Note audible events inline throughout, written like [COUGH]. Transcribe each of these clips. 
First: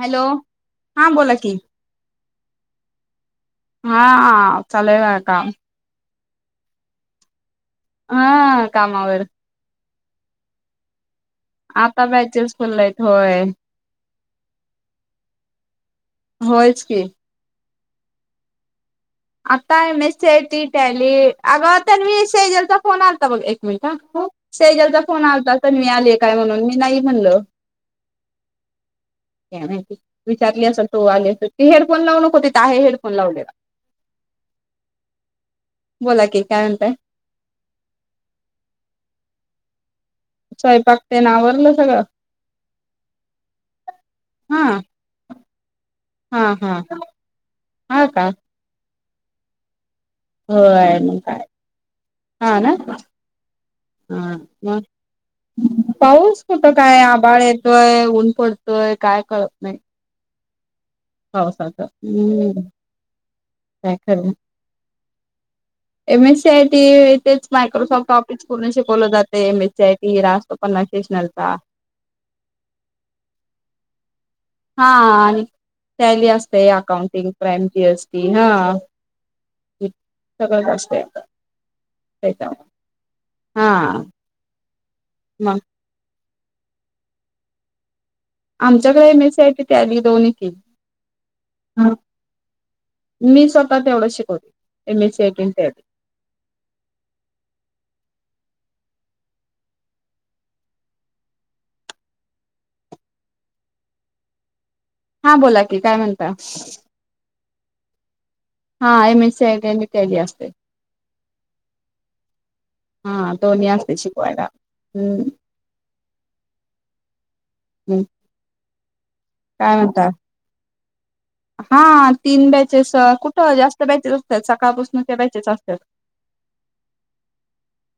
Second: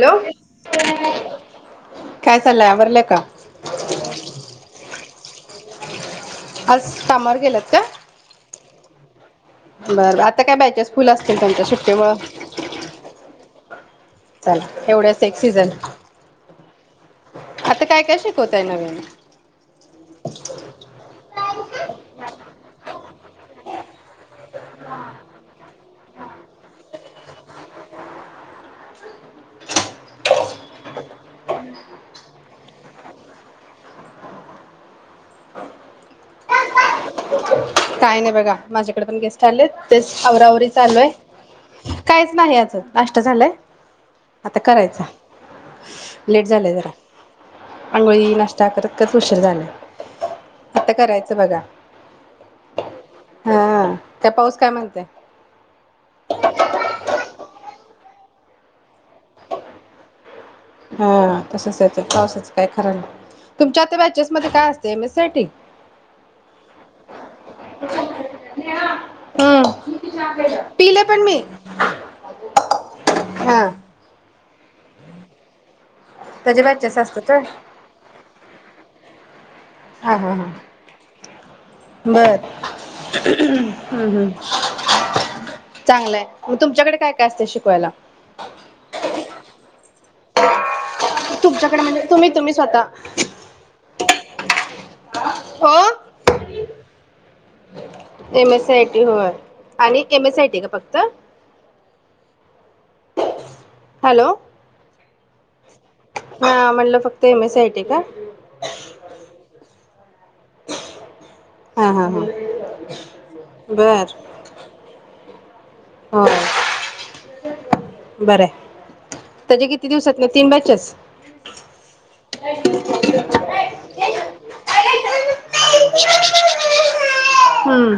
Hello, हा बोला कि काय चाललंय आवरलं का हा चालू आहे बघा काम आज कामावर गेलात काय हा कामावर बरं बरं आता काय बॅचेंस आता बॅचल्स खुल्या आहेत होय. चला तेवढचं एक सीझन होयच की, आता काय काय शिकवताय नवीन आताय M S C IT, tally अगं तन्वी सेजलचा फोन आलता बघ, एक मिनिट सेजलचा फोन आलता तन्वी आली काय म्हणून, मी मी नाही म्हणलं काय माहिती, विचारली असल तो आली अस ती हेडफोन लावु नको तिथं आहे हेडफोन लावलेला. बोला की काय म्हणताय. काय नाही बघा माझ्याकडे पण गेस्ट आलेत तेच अवरावरी स्वयंपाक चालूय हाय, तेन आवरलं सगळं काहीच नाही आजून नाष्टा झालंय आता हा करायचा हा लेट हा झालाय जरा हा का आंघोळी नाष्टा करत कच उशिर झालाय. आता होय मग करायचं काय, बघा हा ना, हा काय हा पाऊस काय म म्हणते पाऊस कुठं काय आभाळ येत येतय ऊन पडतयं काय कळत नाही. हा तसच पावसाचं हाय ते पावसाच हम्म काय खर नाही. तुमच्या काय आता खरं बॅचेस मध्ये काय असतय, एम एस साठी एम एस सी आयटी तेच मायक्रोसॉफ्ट टाॅपिकस पूर्ण शिकवलं जातय. एम एस सी हम्म आयटी रास्तो पन्ना पिले पण मी स्टेशनलचा, हा हा आणि टॅली त्याच्या असतय, बॅचेस असतात अकाउंटिंग होय. प्राईम जीएसटी हा. हा, हा, हा, सगळंच असते बर त्याच्यावर हा हम्म हम् मग चांगलंय. मग तुमच्याकडे काय काय असतय शिकवायला. आमच्याकडे एम एस सीआटीच टॅली दोन्ही तुमच्याकडे म्हणजे तुम्ही तुम्ही स्वतः हो एम एस सी हो eighty [UNINTELLIGIBLE] M S C I T होय आणि एम एस आय टी का फक्त. हॅलो? हां बोला की काय म्हणता हा म्हटलं फक्त एम एस आय टी का? हा M S C I T आणी टॅली असतय. हा हा हा हा दोन्ही असतय शिकवायला, हम्म. होय, बरंय. काय म्हणता, हा तीन बॅचेस कुठं जास्त बॅचेस असतात, सकाळपासून त्या बॅचेस असत्यात. हम्म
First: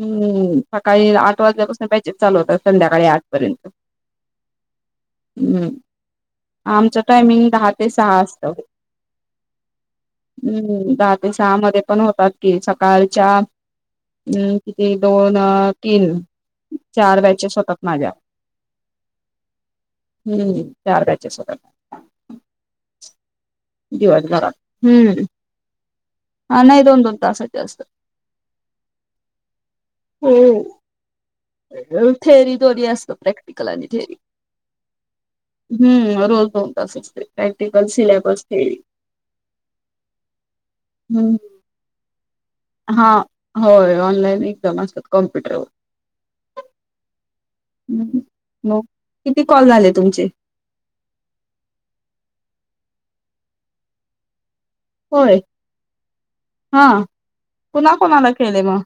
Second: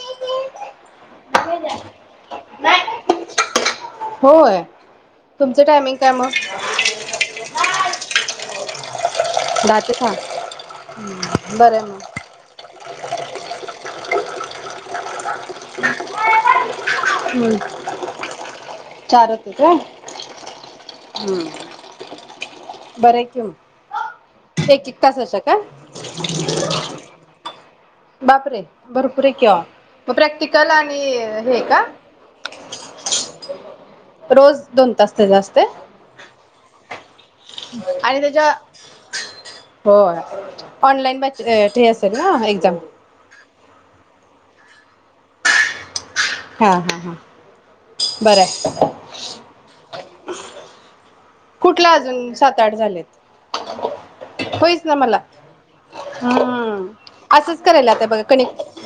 हम्म सकाळी आठ वाजल्यापासून बॅचेस चालू होतात, संध्याकाळी आठ पर्यंत. होय तुमचं हम् टायमिंग काय मग? आमचं टायमिंग दहा ते सहा असतं. दहा ते सहा. हम् दहा ते सहा बरं मध्ये आहे पण मग. होतात, कि सकाळच्या हम् ते [UNINTELLIGIBLE] चार हम्म बॅचेस होतात माझ्या, चार होते काय? हम् चार बॅचेस होतात. बरं आहे की मग. [UNINTELLIGIBLE] एक एक हम्म तासाच्या का? हा नाही दोन दोन तासाच्या असतात. बापरे भरपूरे किवो मग हो प्रॅक्टिकल आणि हे का? थेअरी दोन्ही असतं प्रॅक्टिकल आणि थेअरी रोज दोन तास त्याच असतय. हम्म [UNINTELLIGIBLE] प्रॅक्टिकल सिलेबस थेरी होय ऑनलाईन हम्म बैचस असतात. [UNINTELLIGIBLE] हा. होय ऑनलाईन एक्झाम असतात, कॉम्प्युटरवर. हा, हा, हा. हम् बरं आहे. मग किती कॉल झाले तुमचे? कुठला अजून सात आठ झालेत होय होय हा म् असंच करायला कुणा आता बघ कोणाला क केले मग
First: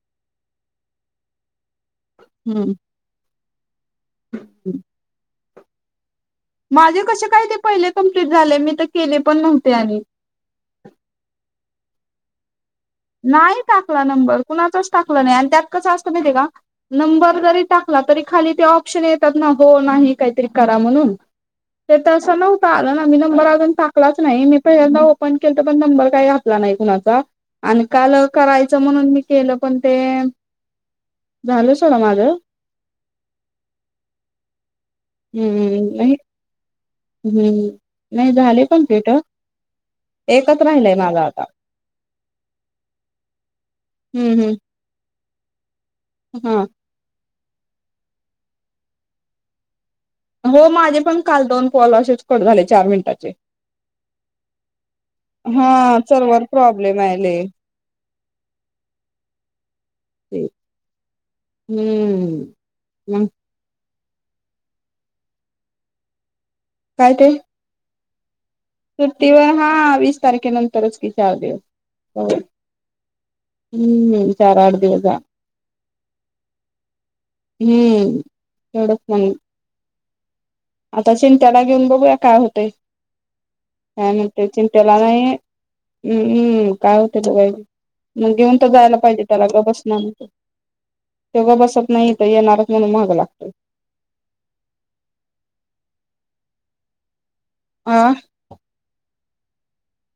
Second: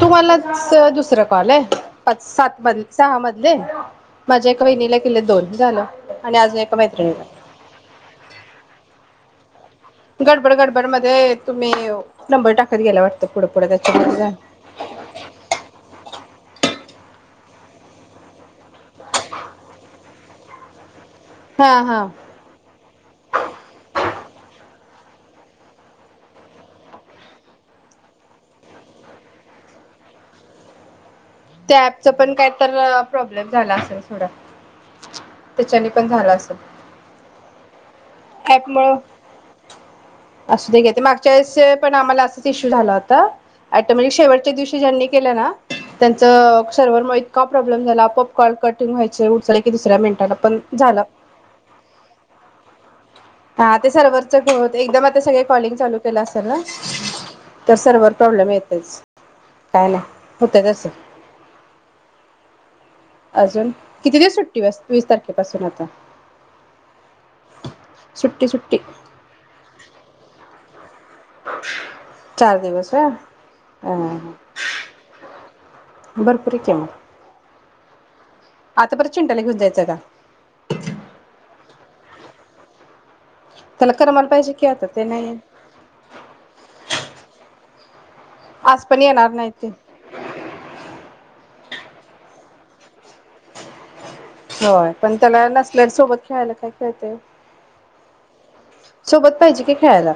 तुमलाच दुसरं. कले आहे [INAUDIBLE] पाच सात हम्म मध्ये सहा मध्ये दे. माझ्या एका हम्म. वहिणीला केले दोन. झालं. आणि अजून एका माझे कसे काय मैत्रिणीला ते पहिले कंप्लीट झाले मी तर केले पण नव्हते. आणि गडबड गडबड मध्ये म नंबर टाकले. नाही टाकला नंबर कुणाचच टाकला नाही आणि त्यात कसं असतं माहिती का नंबर जरी टाकला तरी खाली ते ऑप्शन येतात ना हो नाही काहीतरी करा म्हणून हा ते हा तर असं नव्हत आलं ना मी नंबर अजून टाकलाच नाही मी पहिल्यांदा ओपन केल तर पण नंबर काही घातला नाही कुणाचा. आणि काल करायचं म्हणून मी केलं पण ते झालं त्या सोडा ऍपच पण माझं काय तर प्रॉब्लेम झाला असेल. त्याच्यानी हम्म पण नाही झाला असेल. हम्म. नाही झाले ॲपमुळ कमप्लीट एकच असूद्या घ्या राहिलय ते माझा मागच्या आता वेळेस पण आम्हाला अस इशू झाला होता. ऑटोमॅटिक हम्म शेवटच्या हम्म दिवशी ज्यांनी केलं ना. त्यांचं हा सर्वर म का प्रॉब्लेम झाला आपोआप कॉल कटिंग व्हायचे उचलाय गेलीस हो माझे पण काल दोन कॉल असेच कट झाले चार मिनिटाचे. हा ते सर्व्हरच घोळ होतय, एकदम आता सगळे हा कॉलिंग चालू केलं सर्वर असेल ना प्रॉब्लेम आले तर प्रॉब्लेम येतच काय नाही होत तस. हम्म मग अजून किती दिवस सुट्टी वीस तारखेपासून आता काय ते? सुट्टी सुट्टी तरच की चार दिवस हो चार दिवस हा हम्म हा चार आठ दिवस ह भरपूर की मग ह्ं आता परत चिंटाला घेऊ जायचंय का आता चिंट्याला घेऊन बघूया काय होतय? त्याला ह मग करमाला ते पाहिजे की आता चिंट्याला ते नाहीे नाही हम्म काय होतेय बघूया की. मग घेऊन तर आज जायला पण पाहिजे येणार त्याला नाही ते गबसणारत तो गप्प बस नाही तर येणारच म्हणून महाग लागत. होय पण त्याला नसल्या सोबत खेळायला काय खळते. हां सोबत पाहिजे की खेळायला.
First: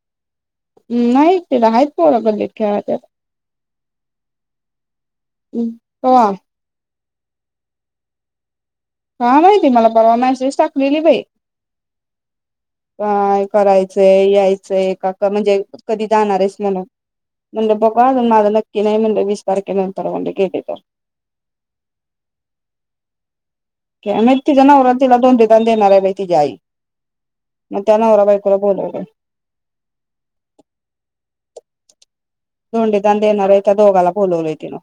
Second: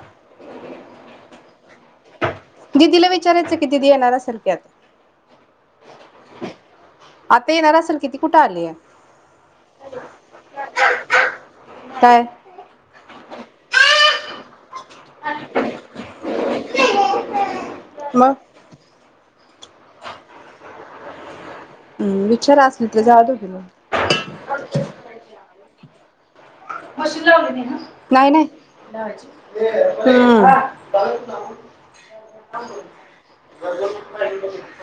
नाही तीथ आहेत पोर गल्लीत खेळाय त्याला दिदीला विचारायचं की दिदी येणार असेल की आता कवा आता येणार असेल किती कुठं आलीय हा माहिती मला परवा मॅसेज टाकलेली बाई काय काय कराय ते [UNINTELLIGIBLE] का म्हणजे कधी जाणारच म्हणून म्हणलं बघु अजून मग माझं नक्की नाही म्हणल तारखेनंतर म्हणलं गेलेतर. विचार असेल तर जातोत मग. काय माहितीचा नवरा तिला धोंडदान देणारय बाई. तिची आई. मग त्या नवरा नाही बायकोला बोलवलंय नाही हम्म धोंडेदान देणार आहे त्या दोघाला बोलवलंय तिनं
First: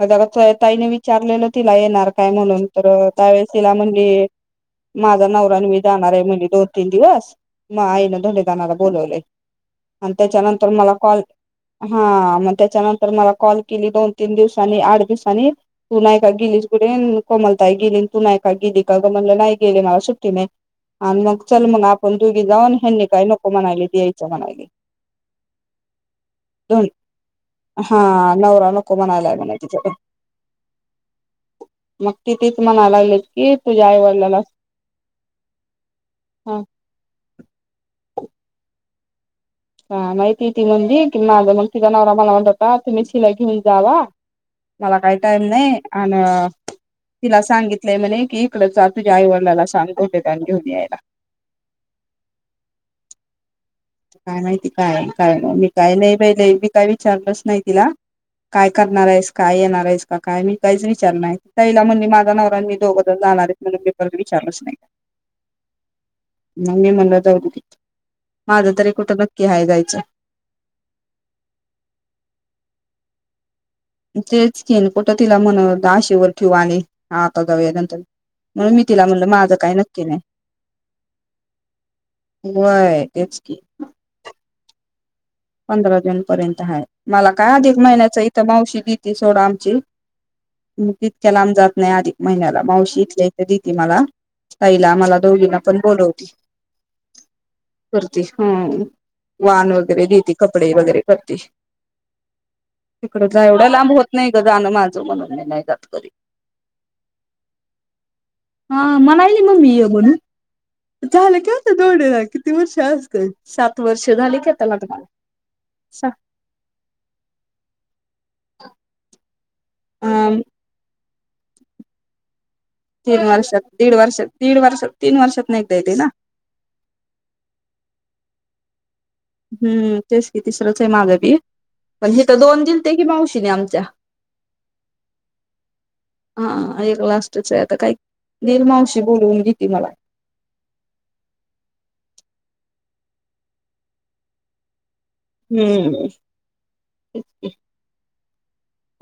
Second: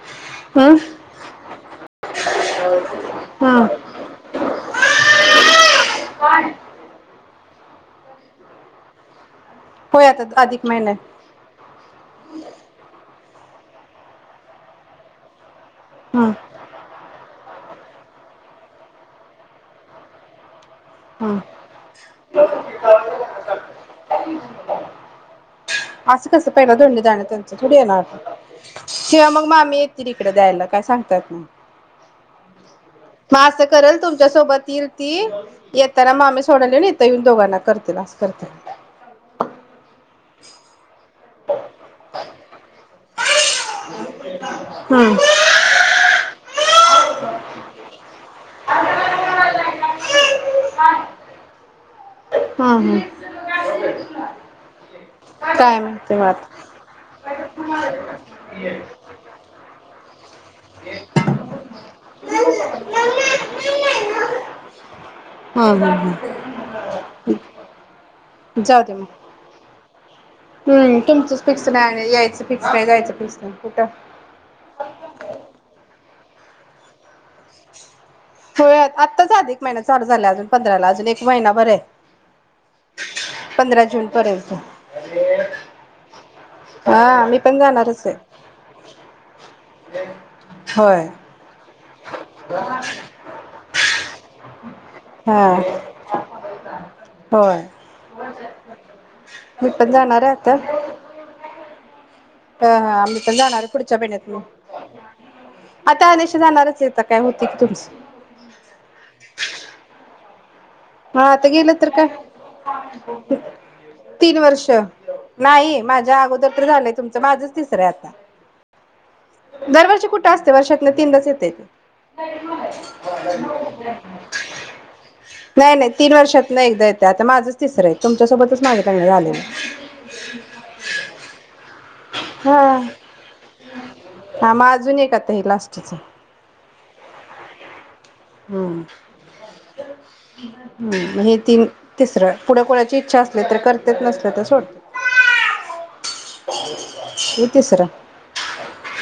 मग असं हम्म ताईने विचारलेलं तिला येणार काय म्हणून तर त्यावेळेस हम्म तिला म्हणजे माझा नवरान मी जाणार आहे. म्हणली दोन तीन दिवस म गआईने धोंडे दानाला बोलावलंय. होय आणि आता अधिक त्याच्यानंतर महिना मला आहे कॉल हा मग त्याच्यानंतर मला कॉल केली दोन तीन दिवसांनी आठ दिवसांनी. तू नाही का हम्म गेलीस कुठे कोमल? ताई काय गेली तू नाहीय काय गेली काग म्हणला नाही गेली माला सुट्टी नाही. आणि हम्म मग चल मग आपण दुघी जाऊन हनी काय नको म्हणायली यायचं म्हणायली. असं कसं पहिला दधोंडी जाणं त्यांच थोडी हा येणार नवरा नको किंवा म्हणायलाय मग म्हणे मामी तिच्याकडे येतील तकडे द्यायला काय सांगतायात ना मग ती तीच म्हणायला लागलेत मग की असं तुझ्या आई करेल तुमच्या वडिलाला सोबत येईल ती येताना मामी हा सोडाली इथं येऊन दोघांना करतील असं करतील. हा माहिती य ती मंदिर [UNINTELLIGIBLE] माज मग तिजा नवरा म्हणत व्हता तुमही शिलाई की घेऊन जावा मला हम्म काही टाईम नाही अन तिला सांगितलंय म्हणे कि इकडच जा तुझ्या आईवडिलाला सांग धोंडे दान घेऊन यायला. हा हा काय माहिती काय काय नाही मी काय माहिती नाही मग बाई आता मी काय लई विचारलच नाही तिला काय करणार आहेस काय येणार आहेस? का काय मी काहीच विचारलं नाही ताईला म्हणली माझा नवरा अन् मी दोघ जाणार आहेत म्हणून मी परत विचारलंच नाही हम्म हम्म हम्म मग मी म्हणलं जाऊ दे तिकड [UNINTELLIGIBLE] तरी कुठ नक्की हाय जायचं. हम् तुमचच फिक्स नाही आणि यायचं फिक्स नाही जायचं फिक्स नाही. कुठं तेच किन कुठं तिला म्हणाव त आशेवर. क्युवानी होय म्हणलं आत्ताच माझं आधिक काय महिना नक्की चालू झाला नाही अजून पंधराला अजून एक महिनाभर हे. वय तेच की पंधरा जून पर्यंत. पंधरा दिन पर्यंत हाय. हा मला मी काय पण अधिक जाणारच आहे महिन्याचा इथ मावशी देती सोडा आमची. [UNINTELLIGIBLE] होय ईतक्या लांब जा नाही आधिक महिन्याला मावशी इथल्या ईथं देती मला ताईला मला हा दोघीना पण बोलवती होय करती हं मी वान पण वगैरे देती कपडे वगैरे करती. अ हा आम्ही पण जाणार पुढच्या होत नाही ग बहिण्यातून जाणं माझं म्हणून मी नाही जात आ कधी त्या निशी जाणारच येत काय होते की तुम हा मलायली म मी म्हणून. ह झालं आता की गेलं तर काय, दोन किती वर्ष असत सात वर्ष तीन झाली की आता वर्ष लग्नाला नाही अ माझ्या अगोदर तर झालंय तुमचं माझच तिसरंय आता. [INAUDIBLE] दरवर्षी कुठं असतयं वर्षातन तीनदाच येतयं ते - - तीन वर्षात दीड वर्षात दीड वर्षात तीन वर्षात नाही. नाही नाही येते ना तीन वर्षातन एकदा येत आता माझंच तिसरं आहे तुमच होतच नाय हम्म तेच की तिसरंच हाय माझं बी पण हीथ दोन हा दिलत्या की मावशी ने आमच्या, हा मग अजून एक आता हे लास्टच हा एक लास्टच हाय आता काही दिल हम्म. मावशी बोलवून घिती मला. हम् हे तीन तिसरं - - पुढं कोळाची इच्छा असली तर करतेत नसल्या तर सोड हम्म हे तिसरं.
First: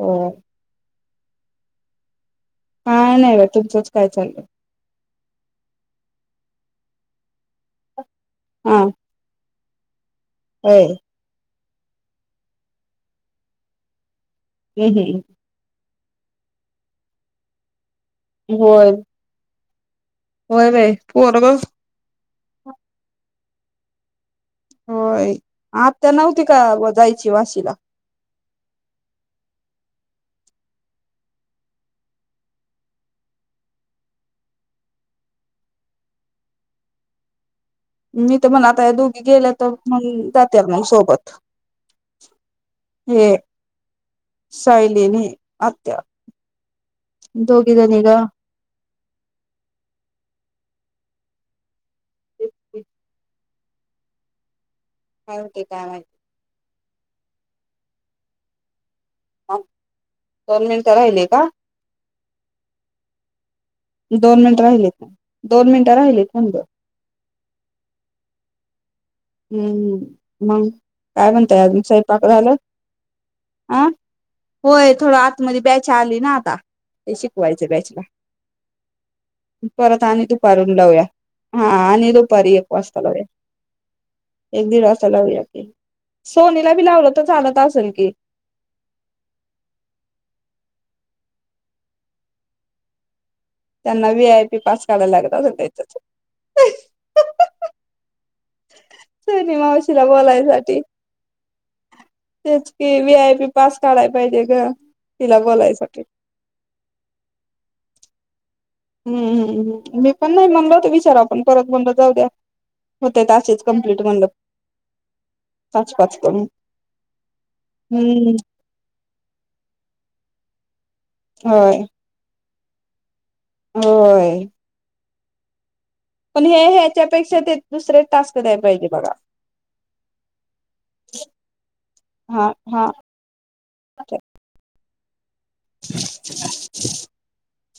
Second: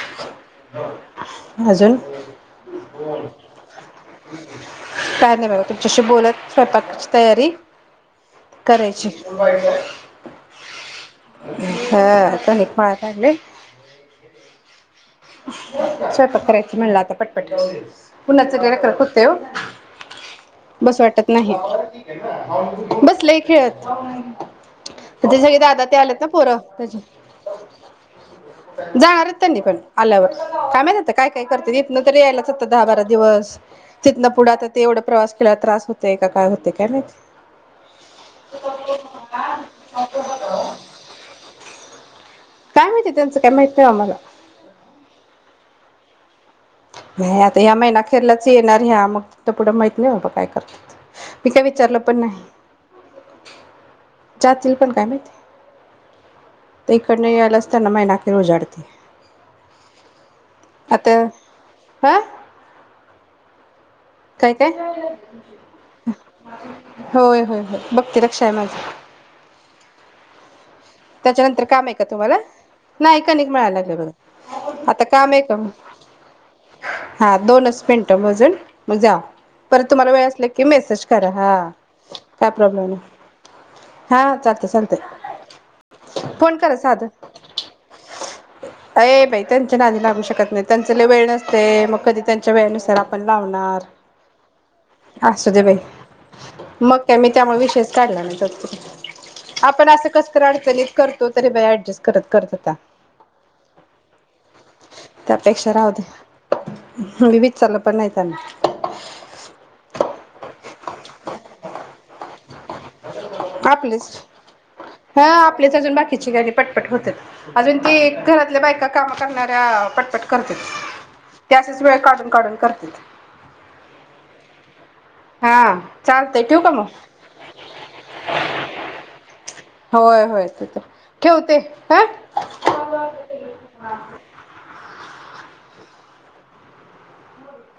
हो अजून - - काय नाही बघा. तुमचंच काय चाललंय. काय नाही बघा तुमच्याशी बोलत स्वयंपाकची तयारी - - हा करायची. होय हा कनिक मळा लागलंय. किली सैपाक करायचं म्हणलं आता पटपट. ऊनाच काय होय रकरक होतंय ओ. होय बाई बसु वाटत पोरग नाही. बसलयं. खेळतं तर होय ते सगळे दादा ते आत्या आलेत ना नव्हती पोरं का जायची वाशीला जाणार त्यांनी पण - - आल्यावर काय मात काय काय करते इथनं तरी यायलाच आता दहा बारा दिवस तिथनं पुढे आता ते एवढा प्रवास तीला त्रास होतय का काय होतेय काय माहित? मी तर म्हण आता या दोघी गेल्या तर मग जाते आपणं सोबत. काय माहिती हे त्यांचं काय माहित नाही आम्हाला सायली नी आत्या नाही. आता या दोघी महीना जणी ग अखेरलाच येणार ह्या आता पुढं माहित नाही बाबा काय करत्यात मी काय विचारलं पण नाही. काय जातील काय हुतयं काय माहित. इकड यायलाच त्यांना महिना अखेर उजाडती. हान दोन मिनट राहिले का? हं दोन मिनिटं काय-काय राहिलेत ना दोन मिनिटं होय. राहिलेत म्हणलं होय. होय. बघते लक्ष टायमाचं हम्म मगं त्याच्यानंतर काम आहे का तुम्हाला? नाही कणिक मिळायला हा लागतोय बघ होय आता थोडं काम आहे का आतमध्ये बॅच आली ना आता म्हटलं ते हा शिकवायचं दोनच बॅचला मिनिटं मोजून मग जावा. परत तुम्हाला आणि वेळ असला कि दुपारून लावूया मेसेज करा. हा आणि काय दुपारी एक प्रॉब्लेम नाही. वाजता लावूया हा चालत एक दीड वाजता चालतंय लावूया आप्पे फोन करा साध की अ ये बाई त्यांच्या नादी लागू शकत नाही. त्यांचे वेळ नसते मग कधी त्यांच्या वेळेनुसार आप आपण लावणार त्यांना व्ही आय पी पास काढायला लागत असू असेल दे बाई त्याच्यात मग काय मी त्यामुळे विशेष काढला नाही सोनी आपण मावशीला अस कस बोलायसाठी [UNINTELLIGIBLE] करतो तरी बी ऍडजस्ट करत-करत तेच होता. की व्ही आय पी पास काढाय पाहिजे ग तिला त्यापेक्षा राहू बोलायसाठी दे मी विचारलं पण नाहीत [UNINTELLIGIBLE] हम्म-हम्म मी पण नाही म्हणल होत विचारा परत म्हणलं जाऊ द्या. होते असेच कंप्लीट आपलेच म्हणलं हा आपलेच पाच अजून पाच बाकीची करून कणी पटपट होते अजून ते हम्म घरातल्या बायका काम करणाऱ्या पटपट करत्यात ते होय असच वेळे काढून-काढून करत्यात होय. हा. पण हे ह्याच्यापेक्षा ते दुसरे टास्क द्याय पाहिजे बघा होय-होय ते तर ठेवते ह हा हा [UNINTELLIGIBLE]